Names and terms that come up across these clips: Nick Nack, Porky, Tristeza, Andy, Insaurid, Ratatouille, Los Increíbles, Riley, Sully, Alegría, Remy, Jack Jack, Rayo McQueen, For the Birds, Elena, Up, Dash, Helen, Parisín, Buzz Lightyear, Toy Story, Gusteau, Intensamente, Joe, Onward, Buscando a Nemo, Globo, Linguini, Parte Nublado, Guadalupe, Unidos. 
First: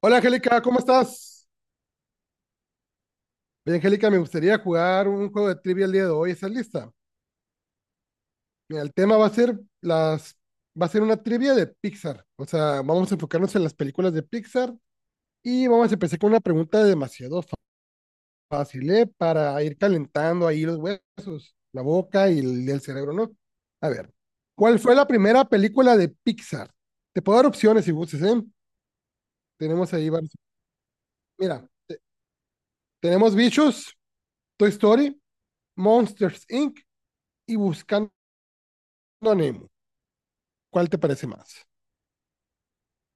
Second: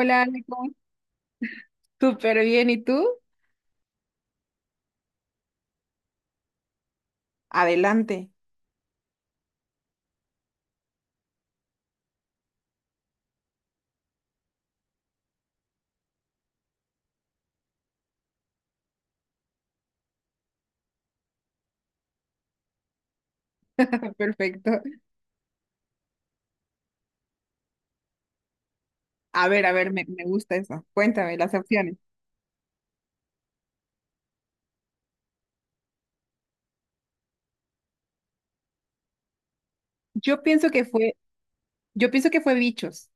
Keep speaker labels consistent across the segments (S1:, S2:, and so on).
S1: Hola
S2: Ale,
S1: Angélica,
S2: ¿cómo?
S1: ¿cómo estás?
S2: Súper bien, ¿y tú?
S1: Bien, Angélica, me gustaría jugar un juego de trivia el día de hoy. ¿Estás lista?
S2: Adelante.
S1: Mira, el tema va a ser las, va a ser una trivia de Pixar. O sea, vamos a enfocarnos en las películas de Pixar y vamos a empezar con una pregunta fácil, ¿eh? Para ir calentando ahí los huesos, la boca y el cerebro, ¿no? A ver, ¿cuál
S2: Perfecto.
S1: fue la primera película de Pixar? Te puedo dar opciones si gustes, ¿eh?
S2: A ver,
S1: Tenemos
S2: me,
S1: ahí
S2: me
S1: varias.
S2: gusta eso. Cuéntame las
S1: Mira,
S2: opciones.
S1: te- Tenemos Bichos, Toy Story, Monsters Inc. y Buscando a Nemo.
S2: Yo pienso que
S1: ¿Cuál te
S2: fue,
S1: parece más?
S2: yo pienso que fue bichos.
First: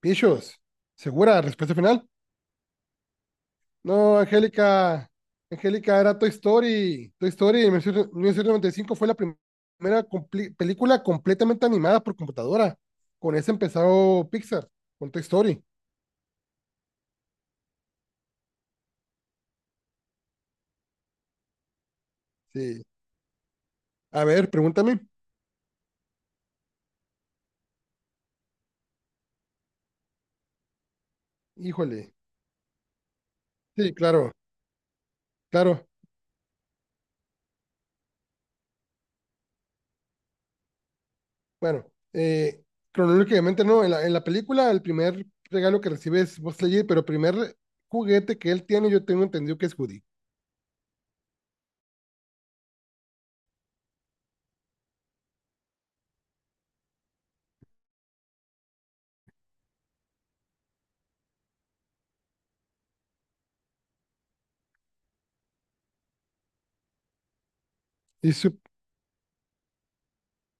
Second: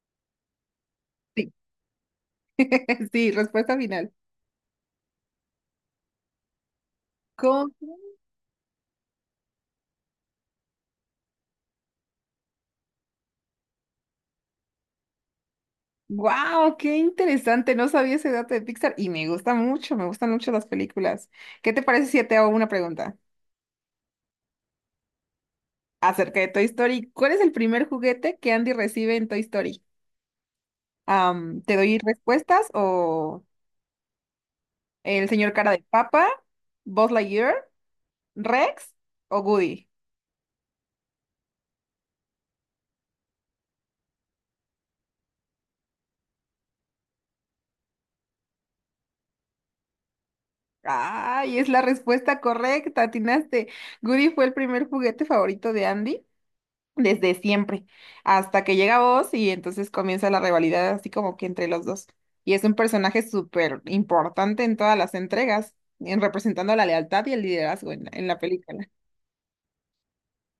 S1: Pichos, ¿segura?
S2: Sí,
S1: ¿Respuesta final?
S2: sí, respuesta final.
S1: No, Angélica. Angélica, era Toy Story. Toy Story
S2: Con...
S1: en 1995 fue primera película completamente animada por computadora. Con esa empezó Pixar, con Toy Story.
S2: ¡Wow! ¡Qué interesante! No sabía ese dato de Pixar y me gusta mucho, me gustan mucho las películas. ¿Qué te parece si te hago una
S1: Sí.
S2: pregunta
S1: A ver, pregúntame.
S2: acerca de Toy Story? ¿Cuál es el primer juguete que Andy recibe en Toy Story? ¿Te doy
S1: Híjole.
S2: respuestas? O
S1: Sí, claro,
S2: ¿el señor cara de
S1: claro.
S2: papa, Buzz Lightyear, Rex o Goody?
S1: Bueno, eh, cronológicamente no. En la película, el primer regalo que recibe es Buzz Lightyear, pero el primer juguete que él tiene, yo tengo entendido que es Woody.
S2: Ay, es la respuesta correcta, atinaste. Goody fue el primer juguete favorito de Andy desde siempre, hasta que llega Buzz y entonces comienza la rivalidad así como que entre los dos. Y es un personaje súper importante en todas las entregas, en representando la lealtad y el liderazgo en la, en
S1: Y,
S2: la
S1: sup-
S2: película.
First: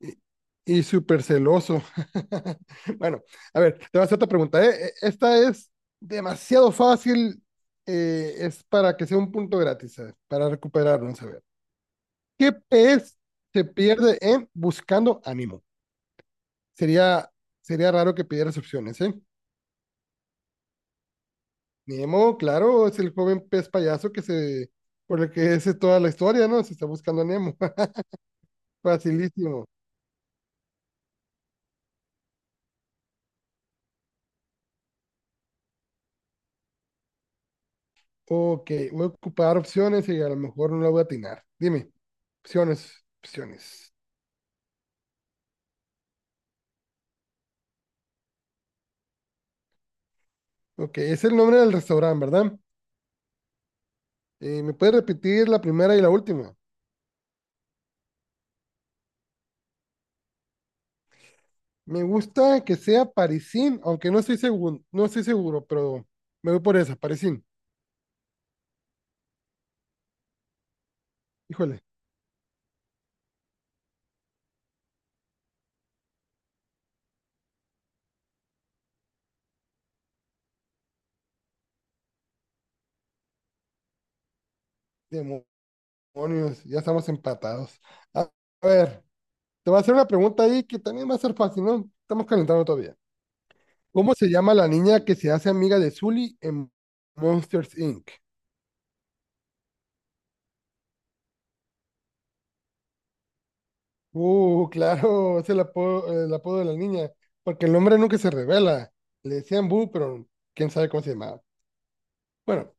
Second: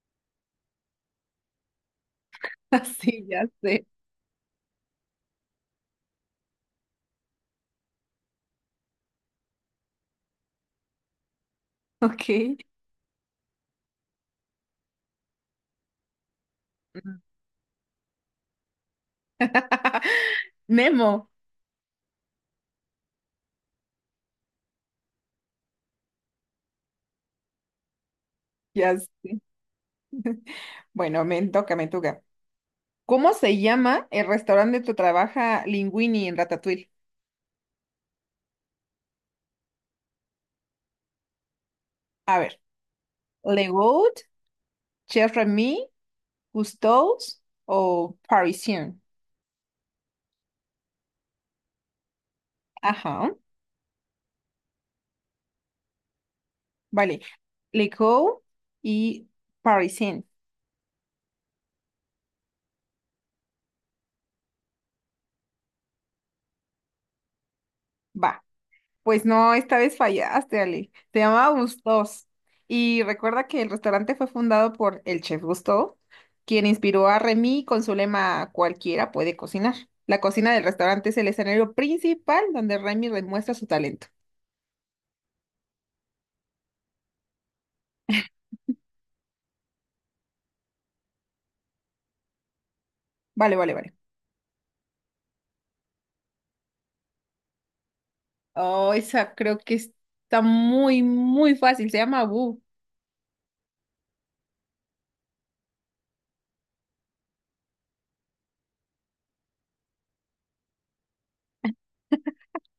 S1: y, y súper celoso. Bueno,
S2: Así ya
S1: a ver, te
S2: sé.
S1: voy a hacer otra pregunta, ¿eh? Esta es demasiado fácil, es para que sea un punto gratis, a ver, para recuperarnos, a ver.
S2: Ok.
S1: ¿Qué pez se pierde en buscando a Nemo? Sería, sería raro que pidieras opciones, ¿eh?
S2: Nemo.
S1: Nemo, claro, es el joven pez payaso por el que es toda la historia, ¿no? Se está buscando a Nemo.
S2: Ya sé.
S1: Facilísimo.
S2: Bueno, me toca, me toca. ¿Cómo se llama el restaurante donde trabaja Linguini en Ratatouille?
S1: Ok, voy a ocupar opciones y a lo mejor no la voy a atinar. Dime.
S2: A ver,
S1: Opciones,
S2: Le
S1: opciones.
S2: Goat, Chef Remy, Cousteau's o Parisien.
S1: Ok, es el nombre del restaurante, ¿verdad?
S2: Ajá,
S1: ¿Me puedes repetir la primera y la última?
S2: vale. Le Goat y Parisien.
S1: Me gusta que sea Parisín, aunque no estoy seguro, pero me voy por esa, Parisín.
S2: Va. Pues no, esta vez fallaste, Ale. Se llamaba
S1: Híjole,
S2: Gustos. Y recuerda que el restaurante fue fundado por el chef Gusteau, quien inspiró a Remy con su lema "Cualquiera puede cocinar". La cocina del restaurante es el escenario principal donde Remy demuestra su talento.
S1: demonios, ya estamos empatados. A a ver, te voy a hacer una pregunta ahí que también va a ser fácil, ¿no? Estamos calentando todavía.
S2: Vale, vale, vale.
S1: ¿Cómo se llama la niña que se hace amiga de Sully en Monsters Inc.?
S2: Oh, esa creo que está muy, muy fácil. Se llama Boo.
S1: Claro, es el apodo de la niña, porque el nombre nunca se revela. Le decían Bu, pero quién sabe cómo se llamaba. Bueno,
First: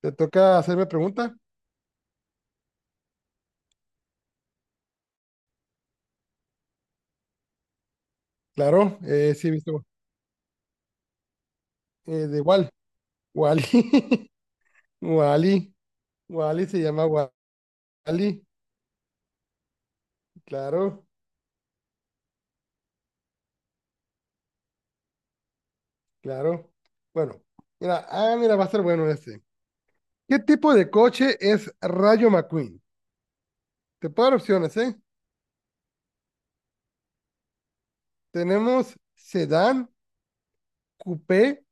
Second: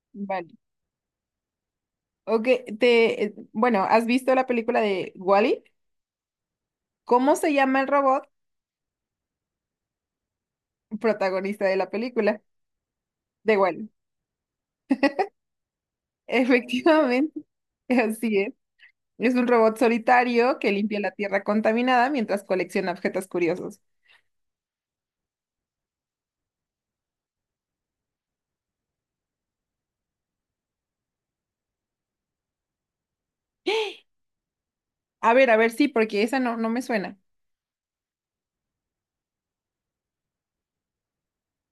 S1: ¿te
S2: Vale.
S1: toca hacerme pregunta?
S2: Ok, bueno, ¿has visto la película de Wall-E? ¿Cómo se llama el robot
S1: Claro, sí, he visto.
S2: protagonista de la
S1: De
S2: película
S1: Wal,
S2: de
S1: Wally,
S2: Wall-E?
S1: Wally, Wally se llama
S2: Efectivamente, así
S1: Wally,
S2: es. Es un robot solitario que limpia
S1: claro,
S2: la tierra contaminada mientras colecciona objetos curiosos.
S1: claro. Bueno, mira, va a ser bueno este. ¿Qué tipo de coche es Rayo McQueen? Te puedo dar opciones, ¿eh?
S2: A ver, sí, porque esa no, no me suena.
S1: Tenemos sedán, coupé,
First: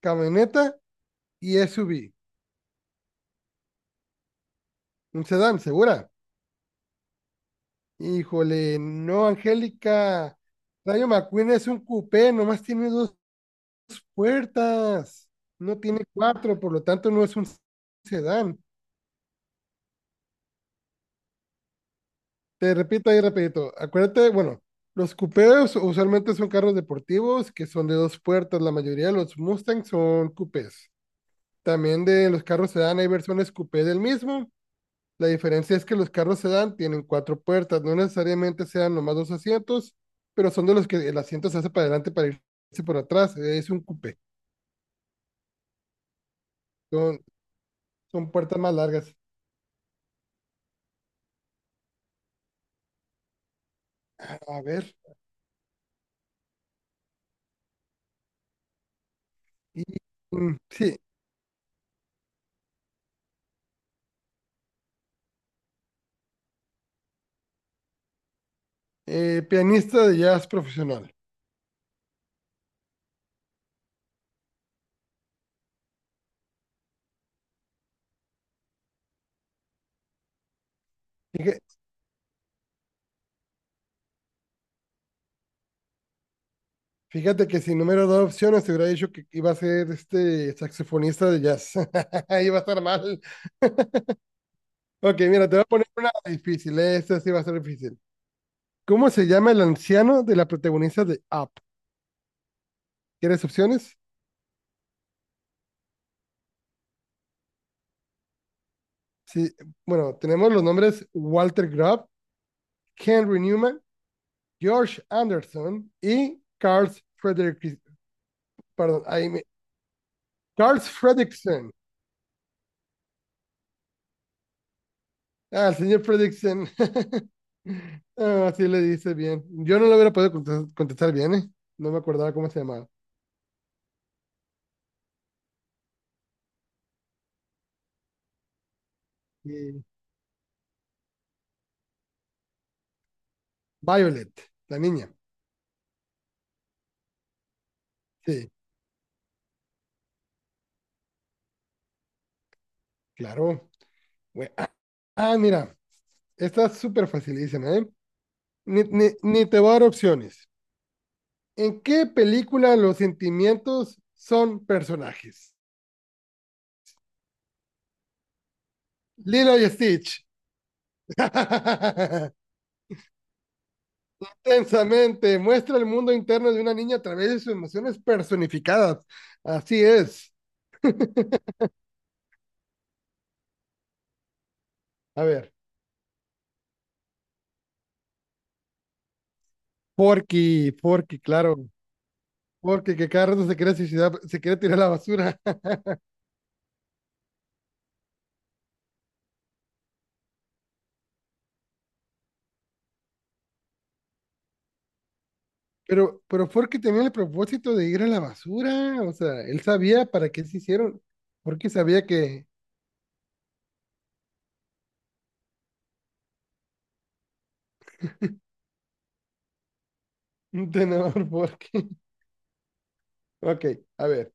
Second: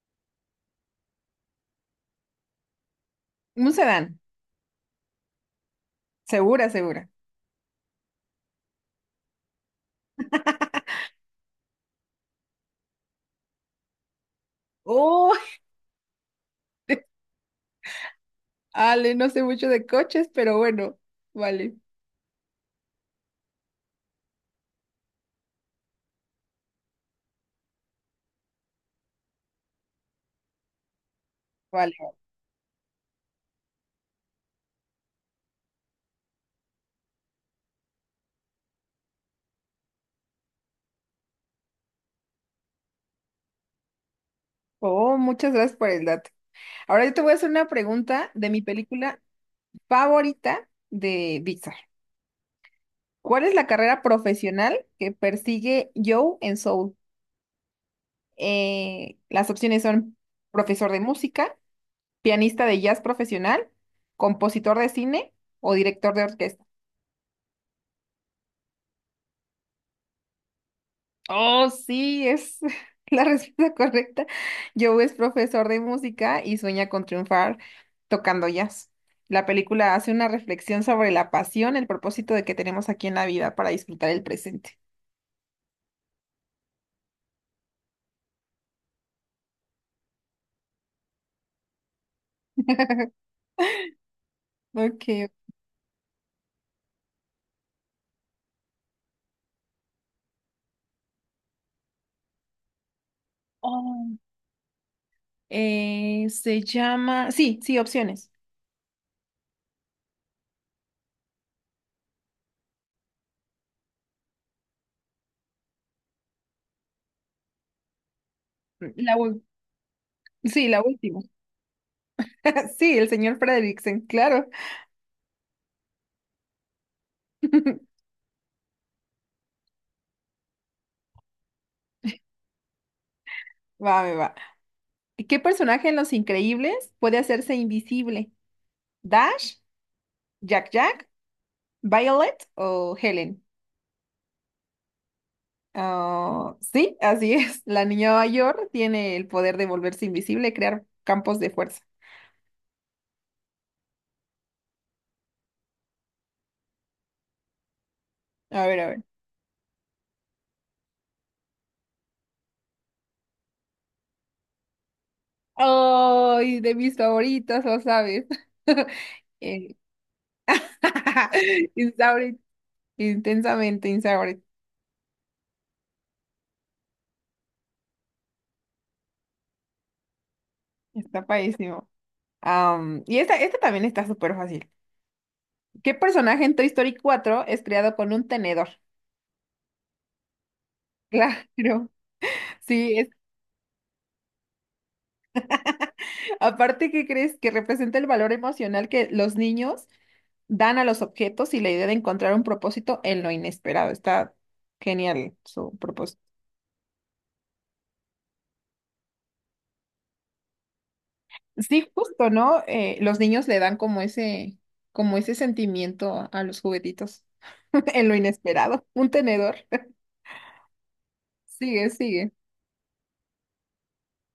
S1: camioneta y SUV.
S2: Un sedán,
S1: Un sedán, ¿segura?
S2: segura, segura.
S1: Híjole, no, Angélica. Rayo McQueen es un coupé, nomás tiene dos puertas.
S2: Oh,
S1: No tiene cuatro, por lo tanto no es un sedán.
S2: Ale, no sé mucho de coches, pero bueno, vale,
S1: Te repito ahí rapidito. Acuérdate, bueno, los coupés usualmente son carros deportivos que son de dos puertas. La mayoría de los Mustangs son coupés.
S2: vale.
S1: También de los carros sedán hay versiones coupé del mismo. La diferencia es que los carros sedán tienen cuatro puertas, no necesariamente sean nomás dos asientos, pero son de los que el asiento se hace para adelante para irse por atrás. Es un coupé.
S2: Oh, muchas gracias por el dato. Ahora yo
S1: Son,
S2: te voy a hacer una
S1: son
S2: pregunta de
S1: puertas
S2: mi
S1: más largas.
S2: película favorita de Pixar. ¿Cuál es la carrera
S1: A
S2: profesional
S1: ver.
S2: que persigue Joe en Soul? Las opciones
S1: Y,
S2: son profesor
S1: sí,
S2: de música, pianista de jazz profesional, compositor de cine o director de orquesta.
S1: pianista de jazz profesional.
S2: Oh, sí, es la respuesta correcta. Joe es profesor de música y sueña con triunfar tocando jazz. La película hace una reflexión sobre la pasión,
S1: Fíjate,
S2: el propósito de que tenemos aquí en la vida para disfrutar el presente.
S1: fíjate que sin número dos opciones te hubiera dicho que iba a ser este saxofonista de jazz. Iba a estar mal. Ok,
S2: Ok.
S1: mira, te voy a poner una difícil. Esta sí va a ser difícil. ¿Cómo se llama el anciano de la protagonista de Up? ¿Quieres opciones?
S2: Oh, se llama. Sí, sí, opciones.
S1: Sí, bueno, tenemos los nombres Walter Grubb, Henry Newman, George Anderson y Carl Fredrick, perdón,
S2: La, ul- sí,
S1: Carl
S2: la última.
S1: Fredrickson.
S2: Sí, el señor Fredricksen, claro.
S1: Ah, el señor Fredrickson. Ah, así le dice bien. Yo no lo hubiera podido contestar bien, ¿eh? No me acordaba cómo se llamaba.
S2: Va, me va. ¿Qué personaje en Los Increíbles puede hacerse invisible? ¿Dash?
S1: Y
S2: ¿Jack Jack? ¿Violet o Helen?
S1: Violet, la niña.
S2: Ah, sí, así es. La niña
S1: Sí,
S2: mayor tiene el poder de volverse invisible y crear campos de fuerza.
S1: claro. Güey, mira, esta es súper facilísima, ¿eh?
S2: A ver,
S1: Ni,
S2: a ver.
S1: ni, ni te voy a dar opciones. ¿En qué película los sentimientos son personajes?
S2: Ay, de mis favoritas, lo sabes.
S1: Lilo y
S2: Eh,
S1: Stitch.
S2: Insaurid, intensamente Insaurid.
S1: Tensamente muestra el mundo interno de una niña a través de sus emociones personificadas. Así es.
S2: Está padrísimo. Y esta también está súper fácil.
S1: A ver,
S2: ¿Qué personaje en Toy Story 4 es creado con un tenedor?
S1: Porky,
S2: Claro,
S1: claro. Porky,
S2: sí,
S1: que
S2: es.
S1: cada rato se quiere suicidar, se quiere tirar a la basura.
S2: Aparte, ¿qué crees? Que representa el valor emocional que los niños dan a los objetos y la idea de encontrar un propósito en lo inesperado. Está genial su propósito.
S1: Pero Porky tenía el propósito de ir a la basura. O sea, él sabía para qué se hicieron. Porky
S2: Sí,
S1: sabía
S2: justo,
S1: que...
S2: ¿no? Los niños le dan como ese sentimiento a los juguetitos en lo inesperado. Un tenedor.
S1: Tenedor Porky.
S2: Sigue, sigue.
S1: Ok, a ver.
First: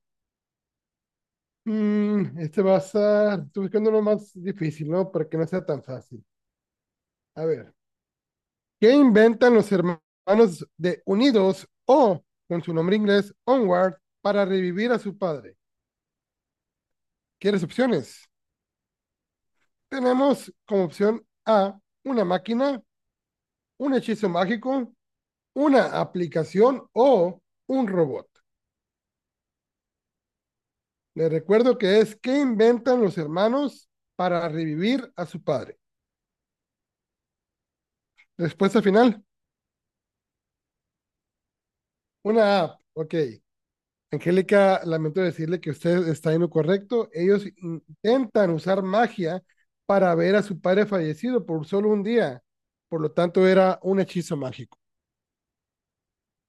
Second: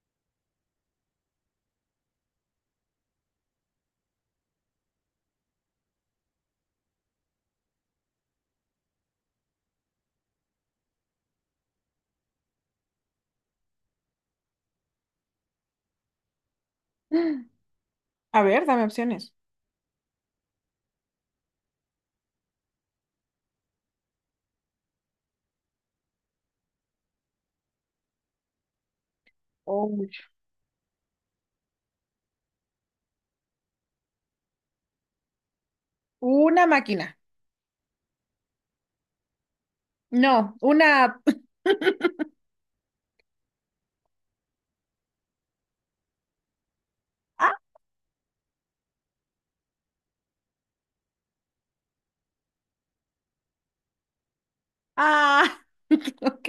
S1: Estoy buscando uno más difícil, ¿no? Para que no sea tan fácil. A ver, ¿qué inventan los hermanos de Unidos o, con su nombre inglés, Onward, para revivir a su padre? ¿Quieres opciones?
S2: A ver, dame opciones.
S1: Tenemos como opción A, una máquina, un hechizo mágico, una aplicación o un robot.
S2: Uy,
S1: Les recuerdo que es, ¿qué inventan los hermanos para revivir a su padre?
S2: una máquina.
S1: Respuesta final,
S2: No, una.
S1: una app, ok. Angélica, lamento decirle que usted está en lo correcto. Ellos
S2: Ah,
S1: intentan usar magia para ver a su padre fallecido por solo un día. Por lo tanto, era un hechizo mágico.
S2: ah, ok.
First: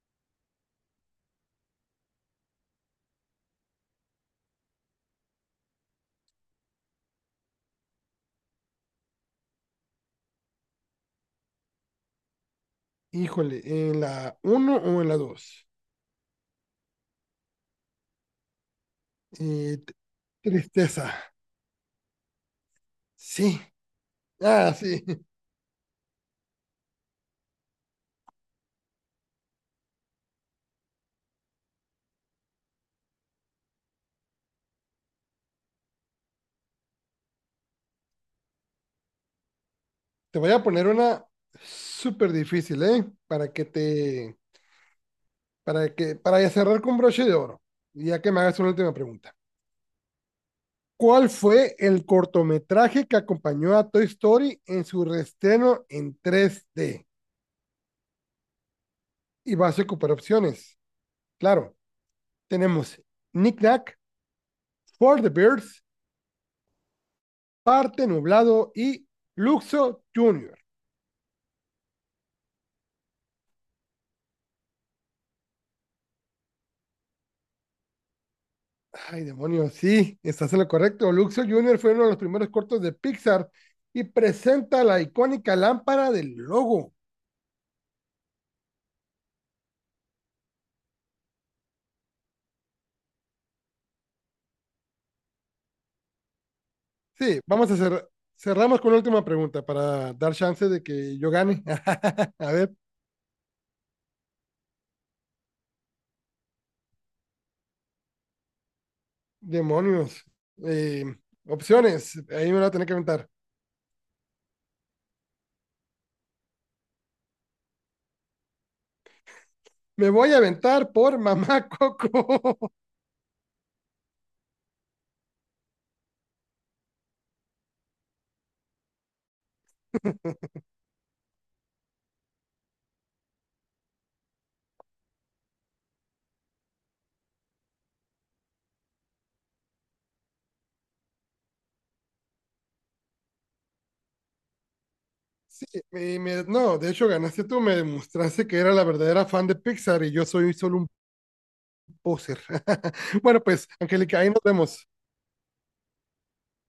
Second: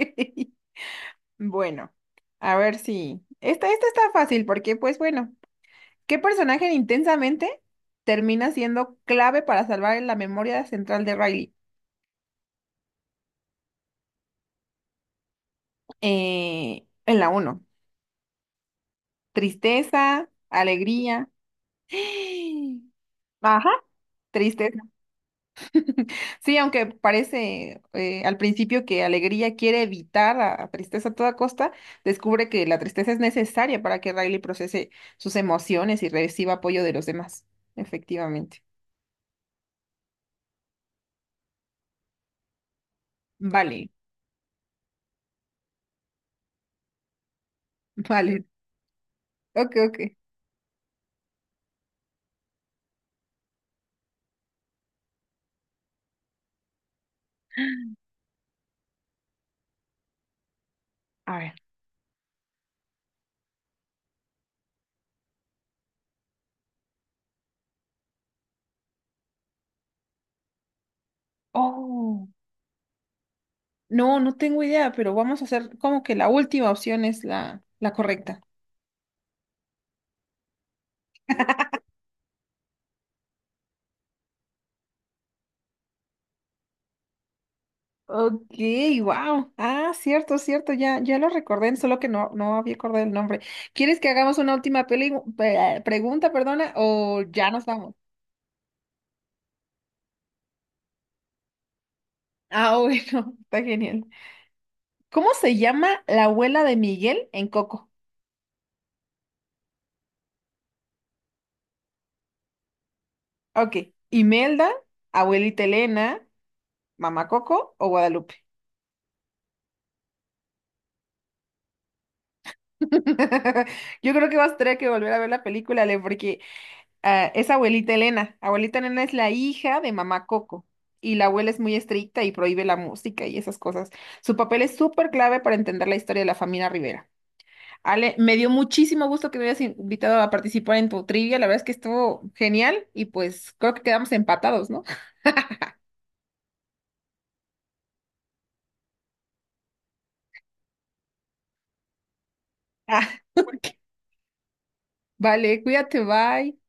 S2: Bueno, a ver si. Esta está fácil porque, pues bueno. ¿Qué personaje de intensamente termina siendo clave para salvar la memoria central de Riley?
S1: Híjole, ¿en la uno o en la 2?
S2: ¿En la uno? Tristeza,
S1: Tristeza.
S2: alegría.
S1: Sí.
S2: Ajá,
S1: Ah,
S2: tristeza.
S1: sí.
S2: Sí, aunque parece al principio que Alegría quiere evitar a Tristeza a toda costa, descubre que la tristeza es necesaria para que Riley procese sus emociones y reciba apoyo de los demás. Efectivamente.
S1: Te voy a poner una súper difícil, ¿eh?
S2: Vale,
S1: Para que, para cerrar con broche de oro, ya que me
S2: vale.
S1: hagas una última pregunta.
S2: Ok, ok.
S1: ¿Cuál fue el cortometraje que acompañó a Toy Story en su reestreno en 3D? Y vas a ocupar opciones.
S2: A ver.
S1: Claro, tenemos Nick Nack, For the Birds, Parte Nublado y Luxo Junior.
S2: Oh. No, no tengo idea, pero vamos a hacer como que la última opción es la correcta.
S1: Ay, demonios, sí, estás en lo correcto. Luxo Junior fue uno de los primeros cortos de Pixar y presenta la icónica lámpara del logo.
S2: Ok, wow. Ah, cierto, cierto, ya, ya lo recordé, solo que no, no había acordado el nombre. ¿Quieres que hagamos una última pregunta, perdona, o
S1: Sí,
S2: ya nos
S1: vamos a
S2: vamos?
S1: cerrar. Cerramos con la última pregunta para dar chance de que yo gane. A ver.
S2: Ah, bueno, está genial. ¿Cómo se llama la abuela de Miguel en Coco?
S1: Demonios. Eh, opciones. Ahí me voy a tener que aventar.
S2: Ok, Imelda, abuelita Elena, mamá Coco o Guadalupe.
S1: Me voy a aventar por Mamá Coco.
S2: Yo creo que vas a tener que volver a ver la película, Ale, porque ah, es abuelita Elena. Abuelita Elena es la hija de mamá Coco. Y la abuela es muy estricta y prohíbe la música y esas cosas. Su papel es súper clave para entender la historia de la familia Rivera. Ale, me dio muchísimo gusto que me hayas invitado a participar en tu trivia. La verdad es que estuvo genial y pues creo que quedamos empatados, ¿no?
S1: Sí, no, de hecho ganaste tú, me demostraste que era la verdadera fan de Pixar y yo soy solo un poser.
S2: Ah,
S1: Bueno, pues, Angélica, ahí nos vemos.
S2: vale, cuídate, bye.